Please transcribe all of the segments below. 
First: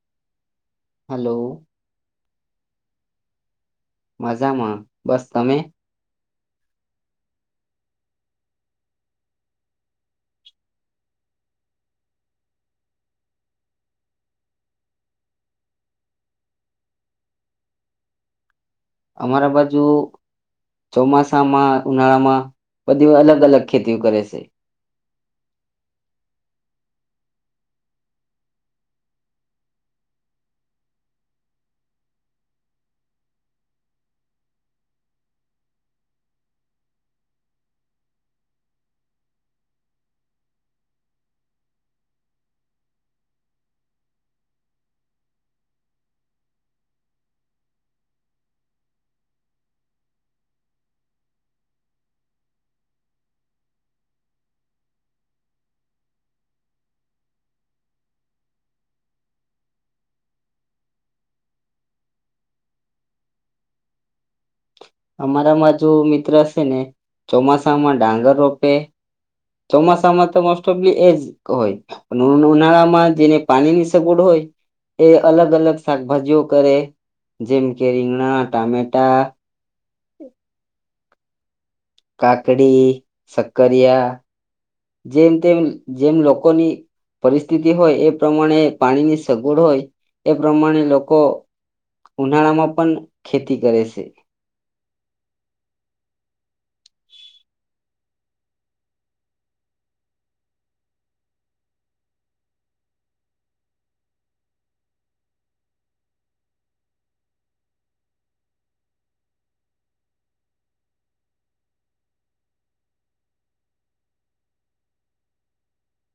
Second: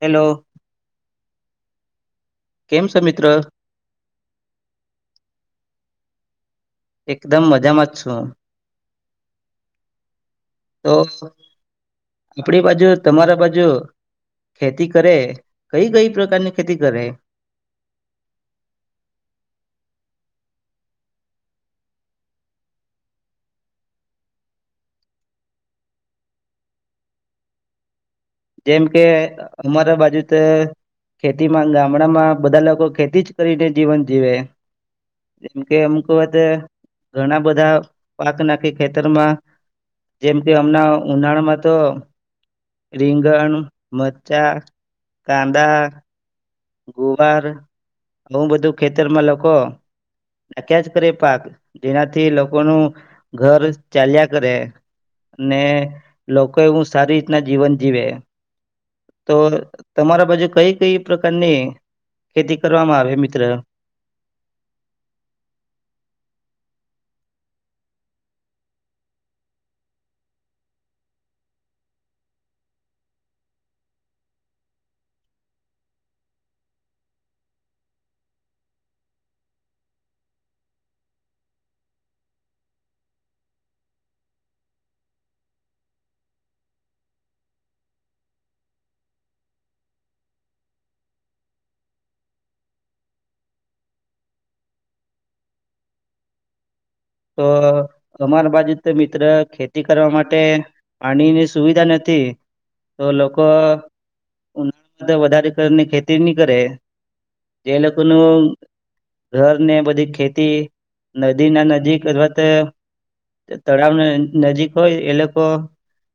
Hello hello. કેમ છો મિત્ર? મજામાં બસ. તમે? એકદમ મજામાં જ છું. તો આપણી બાજુ તમારા બાજુ ખેતી કરે કઈ કઈ પ્રકારની ખેતી કરે? અમારા બાજુ ચોમાસામાં ઉનાળામાં બધી અલગ અલગ ખેતીઓ કરે સે. જેમ કે અમારા બાજુ ત ખેતીમાં ન ગામડામાં બધા લોકો ખેતી જ કરીને જીવન જીવે. જેમ કે, અમુ કહતે ઘણા બધા પાક નાખી ખેતરમાં જેમ કે, હમના ઉનાળામાં તો રીંગણ, મચ્ચા, કાદા ગુવાર આવું બધું ખેતરમાં લોકો નાખ્યા જ કરે પાક. જેનાથી લોકોનું ઘર ચાલ્યા કરે અને લોકો એવું સારી રીતના જીવન જીવે. તો તમારા બાજુ કઈ કઈ પ્ર કારની ખેતી કરવામાં આવે મિત્ર? અમારામાં જો મિત્ર સેને ચોમાસામાં ડાંગર રોપે. ચોમાસામાં તો મોસ્ટ ઓફલી એ જ હોય પણ ઉનાળામાં જેને પાણીની સગવડ હોય એ અલગ અલગ શાકભાજીઓ કરે જેમ કે રીંગણા, ટામેટા હ કાકડી, શક્કરિયા. જેમ તેમ જેમ લોકોની પરિસ્થિતિ હોય એ પ્રમાણે પાણીની સગવડ હોય એ પ્રમાણે લોકો ઉનાળામાં પણ ખેતી કરે સે. તો અમાર બાજુ તો મિત્ર ખેતી કરવા માટે પાણીની સુવિધા નથી. તો લોકો ઉના [inaudible] વધારે તરની ખેતી ની કરહે. જે લોકોનું ઘર ને બધી ખેતી નદીના નજીક ક રોતે ત તળાવને નજીક હોય એ લોકો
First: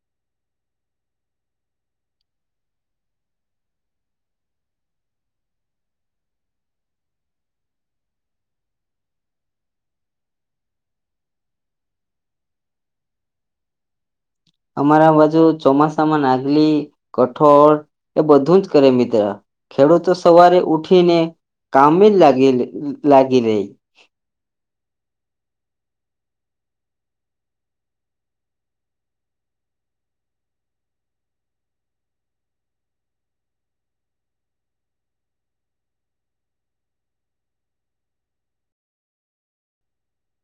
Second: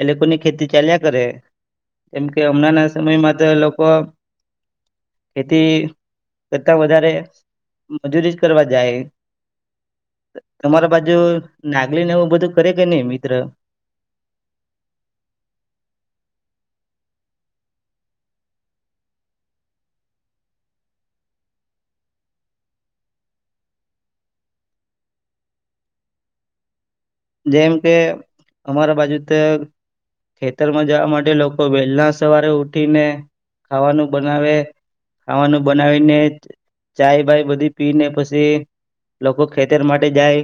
એ લોકોની ખેતી ચાલ્યા કરહે. કેમ કે હમણાં ના સમયમાં તો લોકો ખેતી કરતા વધારે મજૂરી જ કરવા જાય. તમારા બાજુ નાગલીને એવું બધું કરે કે ની મિત્ર? અમારા બાજુ ચોમાસામાં નાગલી, કઠોળ એ બધું જ કરે મિત્ર. ખેડૂતો સવારે ઉઠીને કામે જ લાગીલ લ-લાગી રેય. જેમ કે, અમારા બાજુ ત ખેતરમાં જવા માટે લોકો વહેલા સવારે ઉઠીને ખાવાનું બનાવે. ખાવાનું બનાવીને ચાય બાય બધી પીને પસી લોકો ખેતર માટે જાય.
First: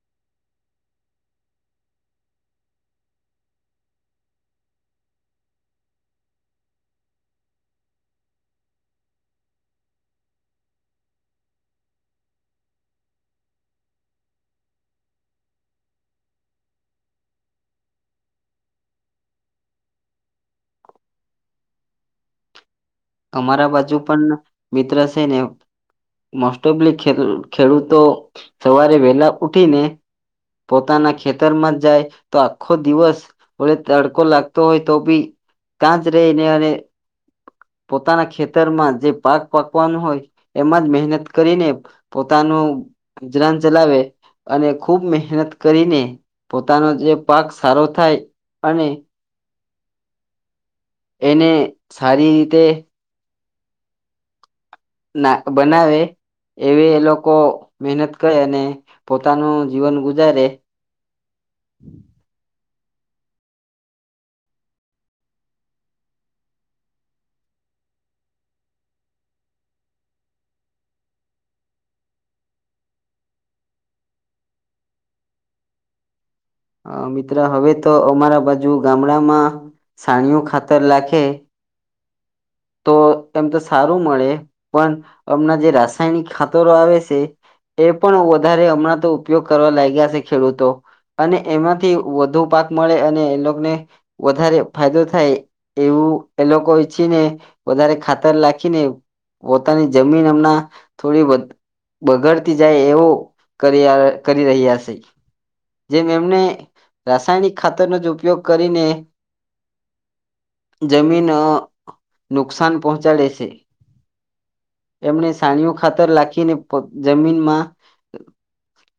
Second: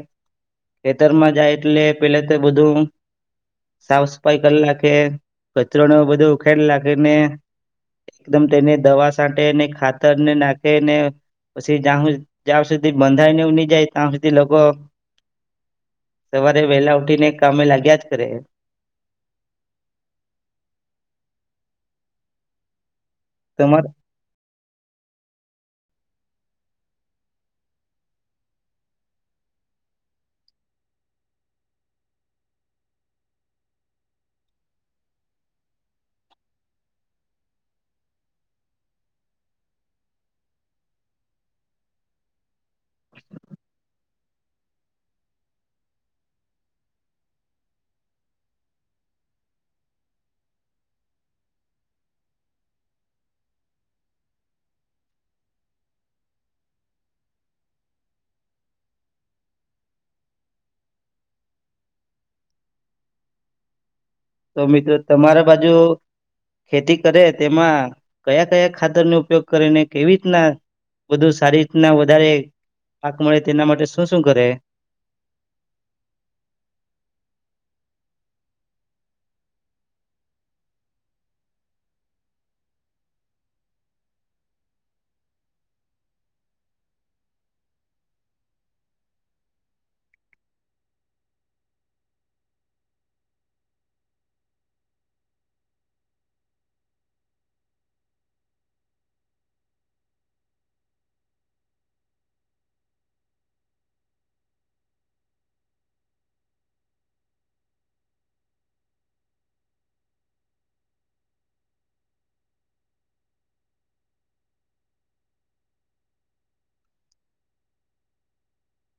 ખેતરમાં જાય એટલે પે તો બધું સાફ સફાઈ કલ લાખે. કચરોને એવું બધું ઉખેડ લાખેને એકદમ તેને દવા સાંટેને ખાતરને નાખે ને પછી જાઉં જ્યાં સુધી બંધાઈને એવું ની જાય તા હુધી લોકો સવારે વેલા ઉઠીને કામે લાગ્યા જ કરે. અમારા તમા બાજુ પણ મિત્ર સે ને મોસ્ટ ઓફબી ખેડ-ખેડૂતો સવારે વેલા ઉઠીને પોતાના ખેતરમાં જાય તો આખો દિવસ વળે તડકો લાગતો હોય તો બી તાંજ રઈને અને પોતાના ખેતરમાં જે પાક પાકવાનું હોય એમાં જ મહેનત કરીને પોતાનું ગુજરાન ચલાવે અને ખૂબ મહેનત કરીને પોતાનો જે પાક સારો થાય અને એને સારી રીતે ના બનાવે એવી એ લોકો મહેનત કરે અને પોતાનું જીવન ગુજારે. તો મિત્રો તમારે બાજુ ખેતી કરે તેમાં કયાં કયાં ખાતરનો ઉપયોગ કરેને કેવી રીતના બધું સારી રીતના વધારે પાક મળે તેના માટે શું શું કરે? અ મિત્ર હવે તો અમારા બાજુ ગામડામાં સાણનુ ખાતર લાખે. તો તેમ તો સારું મળે પણ હમણાં જે રાસાયણિક ખાતરો આવે સે એ પણ વધારે હમણાં તો ઉપયોગ કરવા લાગ્યા છે ખેડૂતો અને એમાંથી વધુ પાક મળે અને એ લોકને વધારે ફાયદો થાય એવું એ લોકો ઈચ્છીને વધારે ખાતર લાખીને પોતાની જમીન એમના થોડી વધ-બગડતી જાય એવું કરીયા-કરી રહ્યા સે. જેમ એમને રાસાયણિક ખાતરનો જ ઉપયોગ કરીને જમીન અ નુકસાન પહોંચાડે છે. એમને સાણીઓ ખાતર લાખીને પો જમીનમાં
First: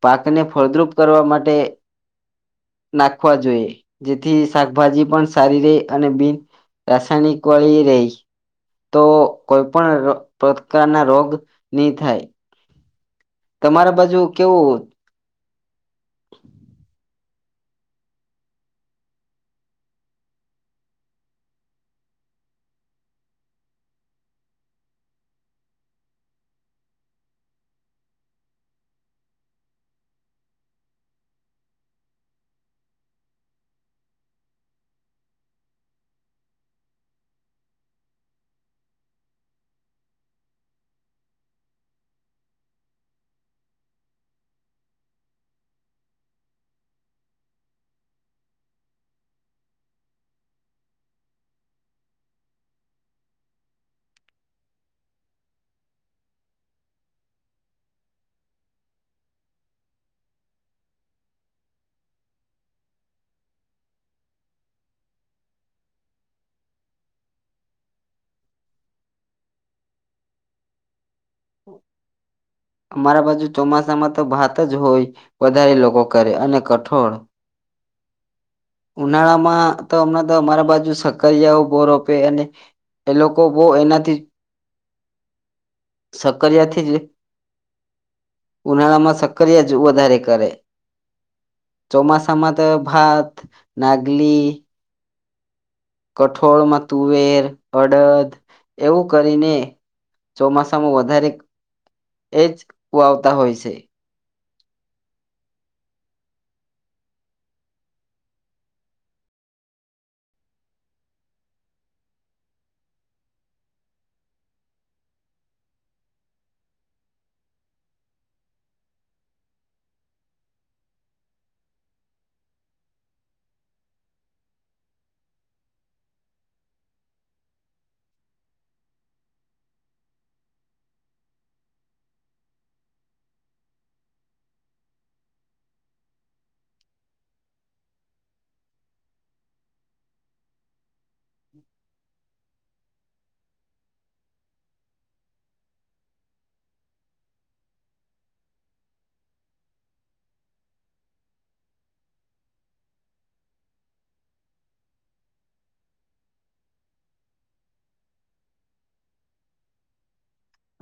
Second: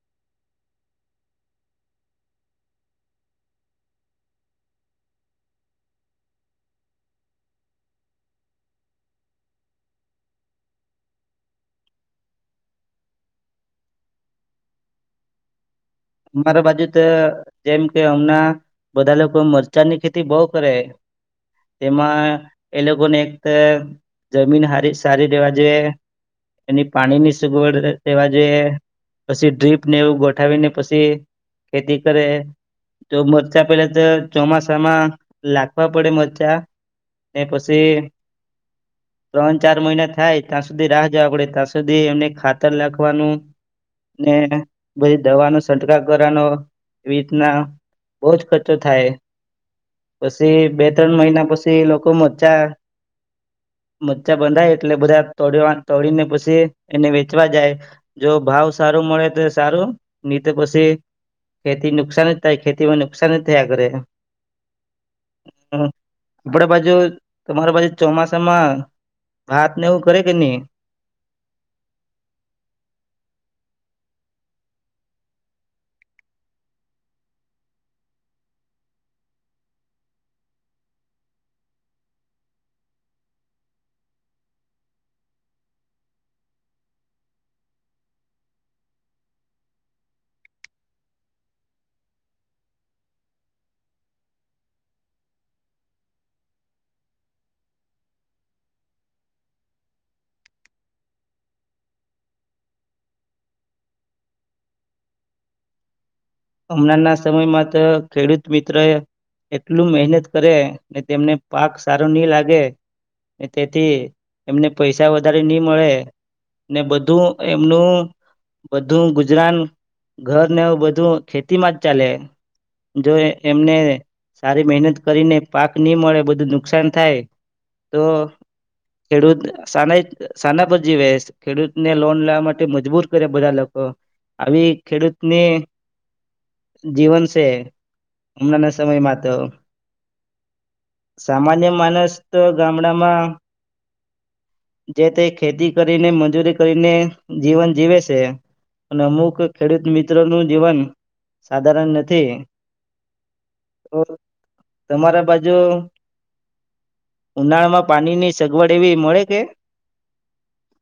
પાકને ફળદ્રુપ કરવા માટે નાખવા જોઈએ. જેથી શાકભાજી પણ સારી રેય અને બિન-રાસાયણિક વાળી રેય. તો કોઈ પણ રો પ્રકારના રોગ ની થાય. તમારા બાજુ કેવું મારા બાજુ તે જેમ કે, હમનાં બધા લોકો મરચાની ખેતી બહુ કરે. તેમાં એ લોકોને એક જમીન હારી સારી રેવા જે, એની પાણીની સગવડ રેવા જે, પછી ડ્રીપ ને એવું ગોઠવીને પછ ખેતી કરે તો મરચા પેલા તો ચોમાસામાં લાખવા પડે મરચા ને પસી ત્રણ ચાર મહિના થાય તાં સુધી રાહ જવા પડે તાં સુધી એમને ખાતર લાખવાનું ને બધી દવાનું છંટકાવ કરવાનો. એવીતના બોજ ખચ્ચો થાય. પસી બે ત્રણ મહિના પછી લોકો મચ્ચા મચ્ચા બંધાય એટલે બધા તોડીવા તોડીને પસી એને વેચવા જાય. જો ભાવ સારો મળે તો સારું ની તો પસી ખેતી નુકસાન જ થાય ખેતીમાં નુકસાન જ થયા કરે. આપડા બાજુ તમારા બાજુ ચોમાસામાં ભાતને એવું કરે કે ની? અમારા બાજુ ચોમાસામાં તો ભાત જ હોય વધારે લોકો કરે અને કઠોળ ઉનાળામાં તો હમણાં તો અમારા બાજુ શકરિયાઓ બો રોપે અને એ લોકો બો એનાથી સકરિયાથી જ ઉનાળામાં સકરિયા જ વધારે કરે ચોમાસામાં તો ભાત નાગલી. કઠોળમાં તુવેર અડદ એવું કરીને ચોમાસામાં વધારે એજ વાવતા હોય છે. હમણાં ના સમયમાં તો ખેડૂત મિત્ર એ એટલું મહેનત કરે ને તેમને પાક સારો નહી લાગે તેથી એમને પૈસા વધારે નહી મળે ને બધું એમનું બધું ગુજરાન ઘરને બધું ખેતીમાં જ ચાલે જો એમને સારી મહેનત કરીને પાક નહી મળે બધું નુકસાન થાય તો ખેડૂત સાના સાના પર જીવે ખેડૂતને લોન લેવા માટે મજબૂર કરે બધા લોકો આવી ખેડૂતને જીવન છે હમણાં ના સમયમાં તો સામાન્ય માણસ તો ગામડામાં જે તે ખેતી કરીને મજૂરી કરીને જીવન જીવે છે અને અમુક ખેડૂત મિત્રો નું જીવન સાધારણ નથી તો તમારા બાજુ ઉનાળામાં પાણીની સગવડ એવી મળે કે.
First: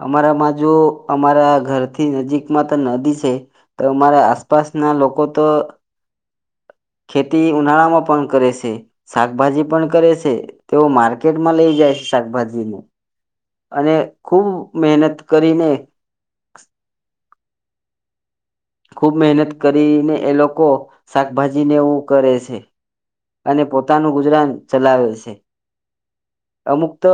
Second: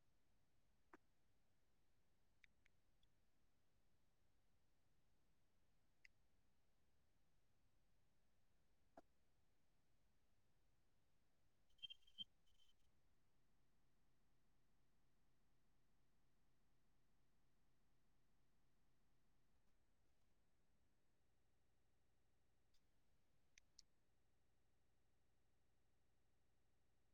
અમારામાં જો અમારા ઘરથી નજીકમાં તો નદી છે તો અમારા આસપાસના લોકો તો ખેતી ઉનાળામાં પણ કરે છે શાકભાજી પણ કરે છે તેઓ માર્કેટમાં લઈ જાય છે શાકભાજીને. અને ખૂબ મહેનત કરીને ખૂબ મહેનત કરીને એ લોકો શાકભાજી નેવું કરે છે અને પોતાનું ગુજરાન ચલાવે છે. અમુક તો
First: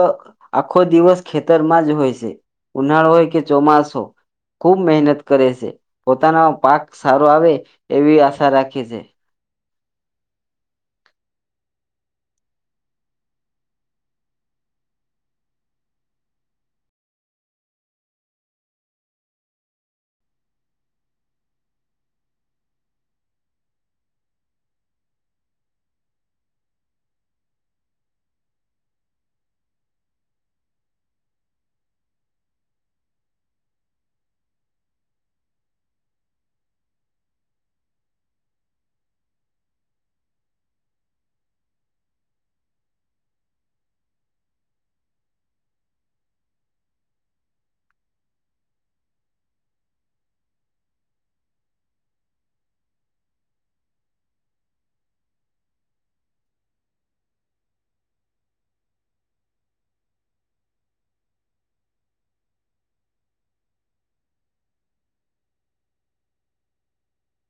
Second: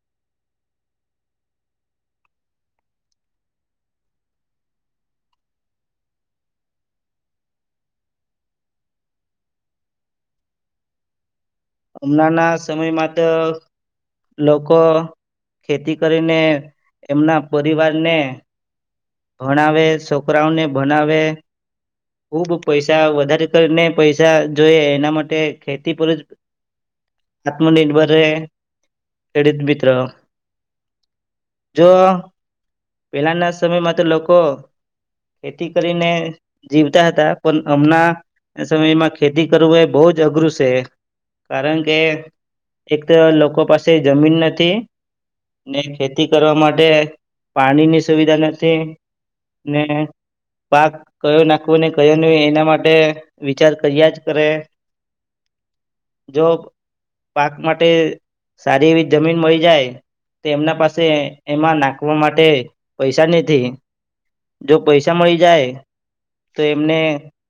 આખો દિવસ ખેતરમાં જ હોય છે ઉનાળો હોય કે ચોમાસો ખુબ મહેનત કરે છે પોતાનો પાક સારો આવે એવી આશા રાખે છે. હમણાં ના સમયમાં તો લોકો ખેતી કરીને એમના પરિવારને ભણાવે છોકરાઓને ભણાવે ખુબ પૈસા વધારે કરીને પૈસા જોઈ એના માટે ખેતી પર જ આત્મનિર્ભર રહે ખેડૂત મિત્ર જો પેલાના સમયમાં લોકો ખેતી કરીને જીવતા હતા પણ હમણાં સમયમાં ખેતી કરવું એ બહુ જ અઘરું છે કારણ કે એક તો લોકો પાસે જમીન નથી ને ખેતી કરવા માટે પાણીની સુવિધા નથી. ને પાક કયો નાખવો ને કયો નહી એના માટે વિચાર કર્યા જ કરે જો પાક માટે સારી એવી જમીન મળી જાય તો એમના પાસે એમાં નાખવા માટે પૈસા નથી. જો પૈસા મળી જાય તો એમને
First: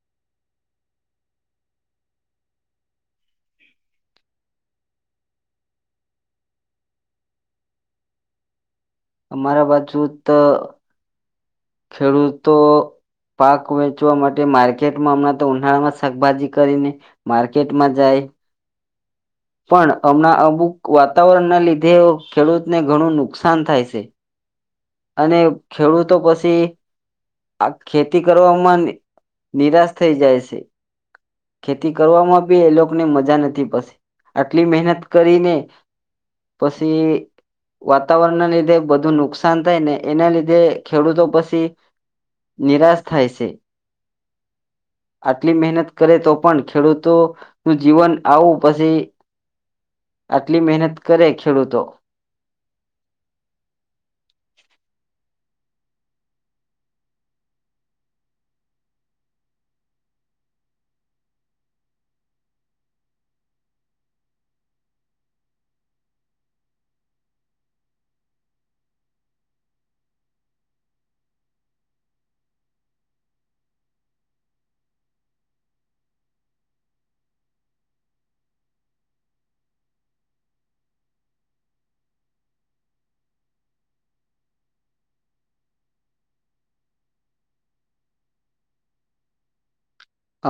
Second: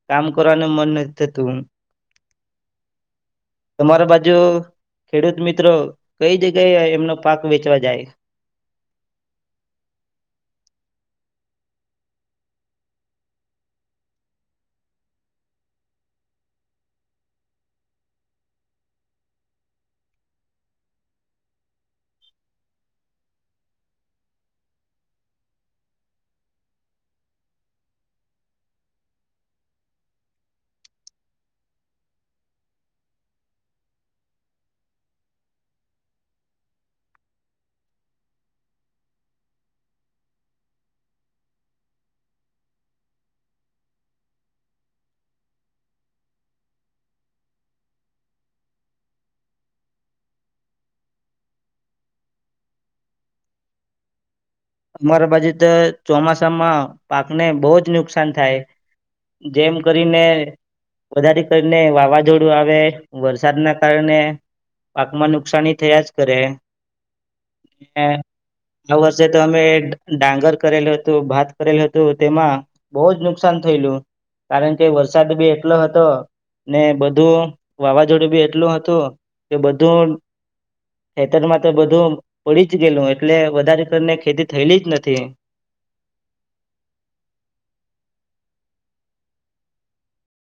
કામ કરવાનું મન નથી થતું તમારા બાજુ ખેડૂત મિત્રો કઈ જગ્યાએ એમનો પાક વેચવા જાય. અમારા બાજુ તો ખેડૂતો પાક વેચવા માટે માર્કેટમાં હમણાં તો ઉનાળામાં શાકભાજી કરીને માર્કેટમાં જાય. પણ હમણાં અમુક વાતાવરણના લીધે ખેડૂતને ઘણું નુકસાન થાય છે. અને ખેડૂતો પછી આ ખેતી કરવામાં નિરાશ થઈ જાય છે. ખેતી કરવામાં બી એ લોકોને મજા નથી પડસે આટલી મહેનત કરીને પછી વાતાવરણના લીધે બધું નુકસાન થાય ને એના લીધે ખેડૂતો પછી નિરાશ થાય છે આટલી મહેનત કરે તો પણ ખેડૂતો નું જીવન આવું પછી આટલી મહેનત કરે ખેડૂતો. અમારા બાજુ તો ચોમાસામાં પાકને બહુ જ નુકસાન થાય, જેમ કરીને વધારે કરીને વાવાઝોડું આવે, વરસાદના કારણે પાકમાં નુકસાની થયા જ કરે આ વર્ષે. મે ડાંગર કરેલું હતું, ભાત કરેલું હતું તેમાં બહુ જ નુકસાન થયેલું કારણ કે વરસાદ બી એટલો હતો ને બધું વાવાઝોડું બી એટલું હતું કે બધું ખેતરમાં તો બધું પડી જ ગયેલું, એટલે વધારે કરીને. ખેતી થયેલી જ નથી.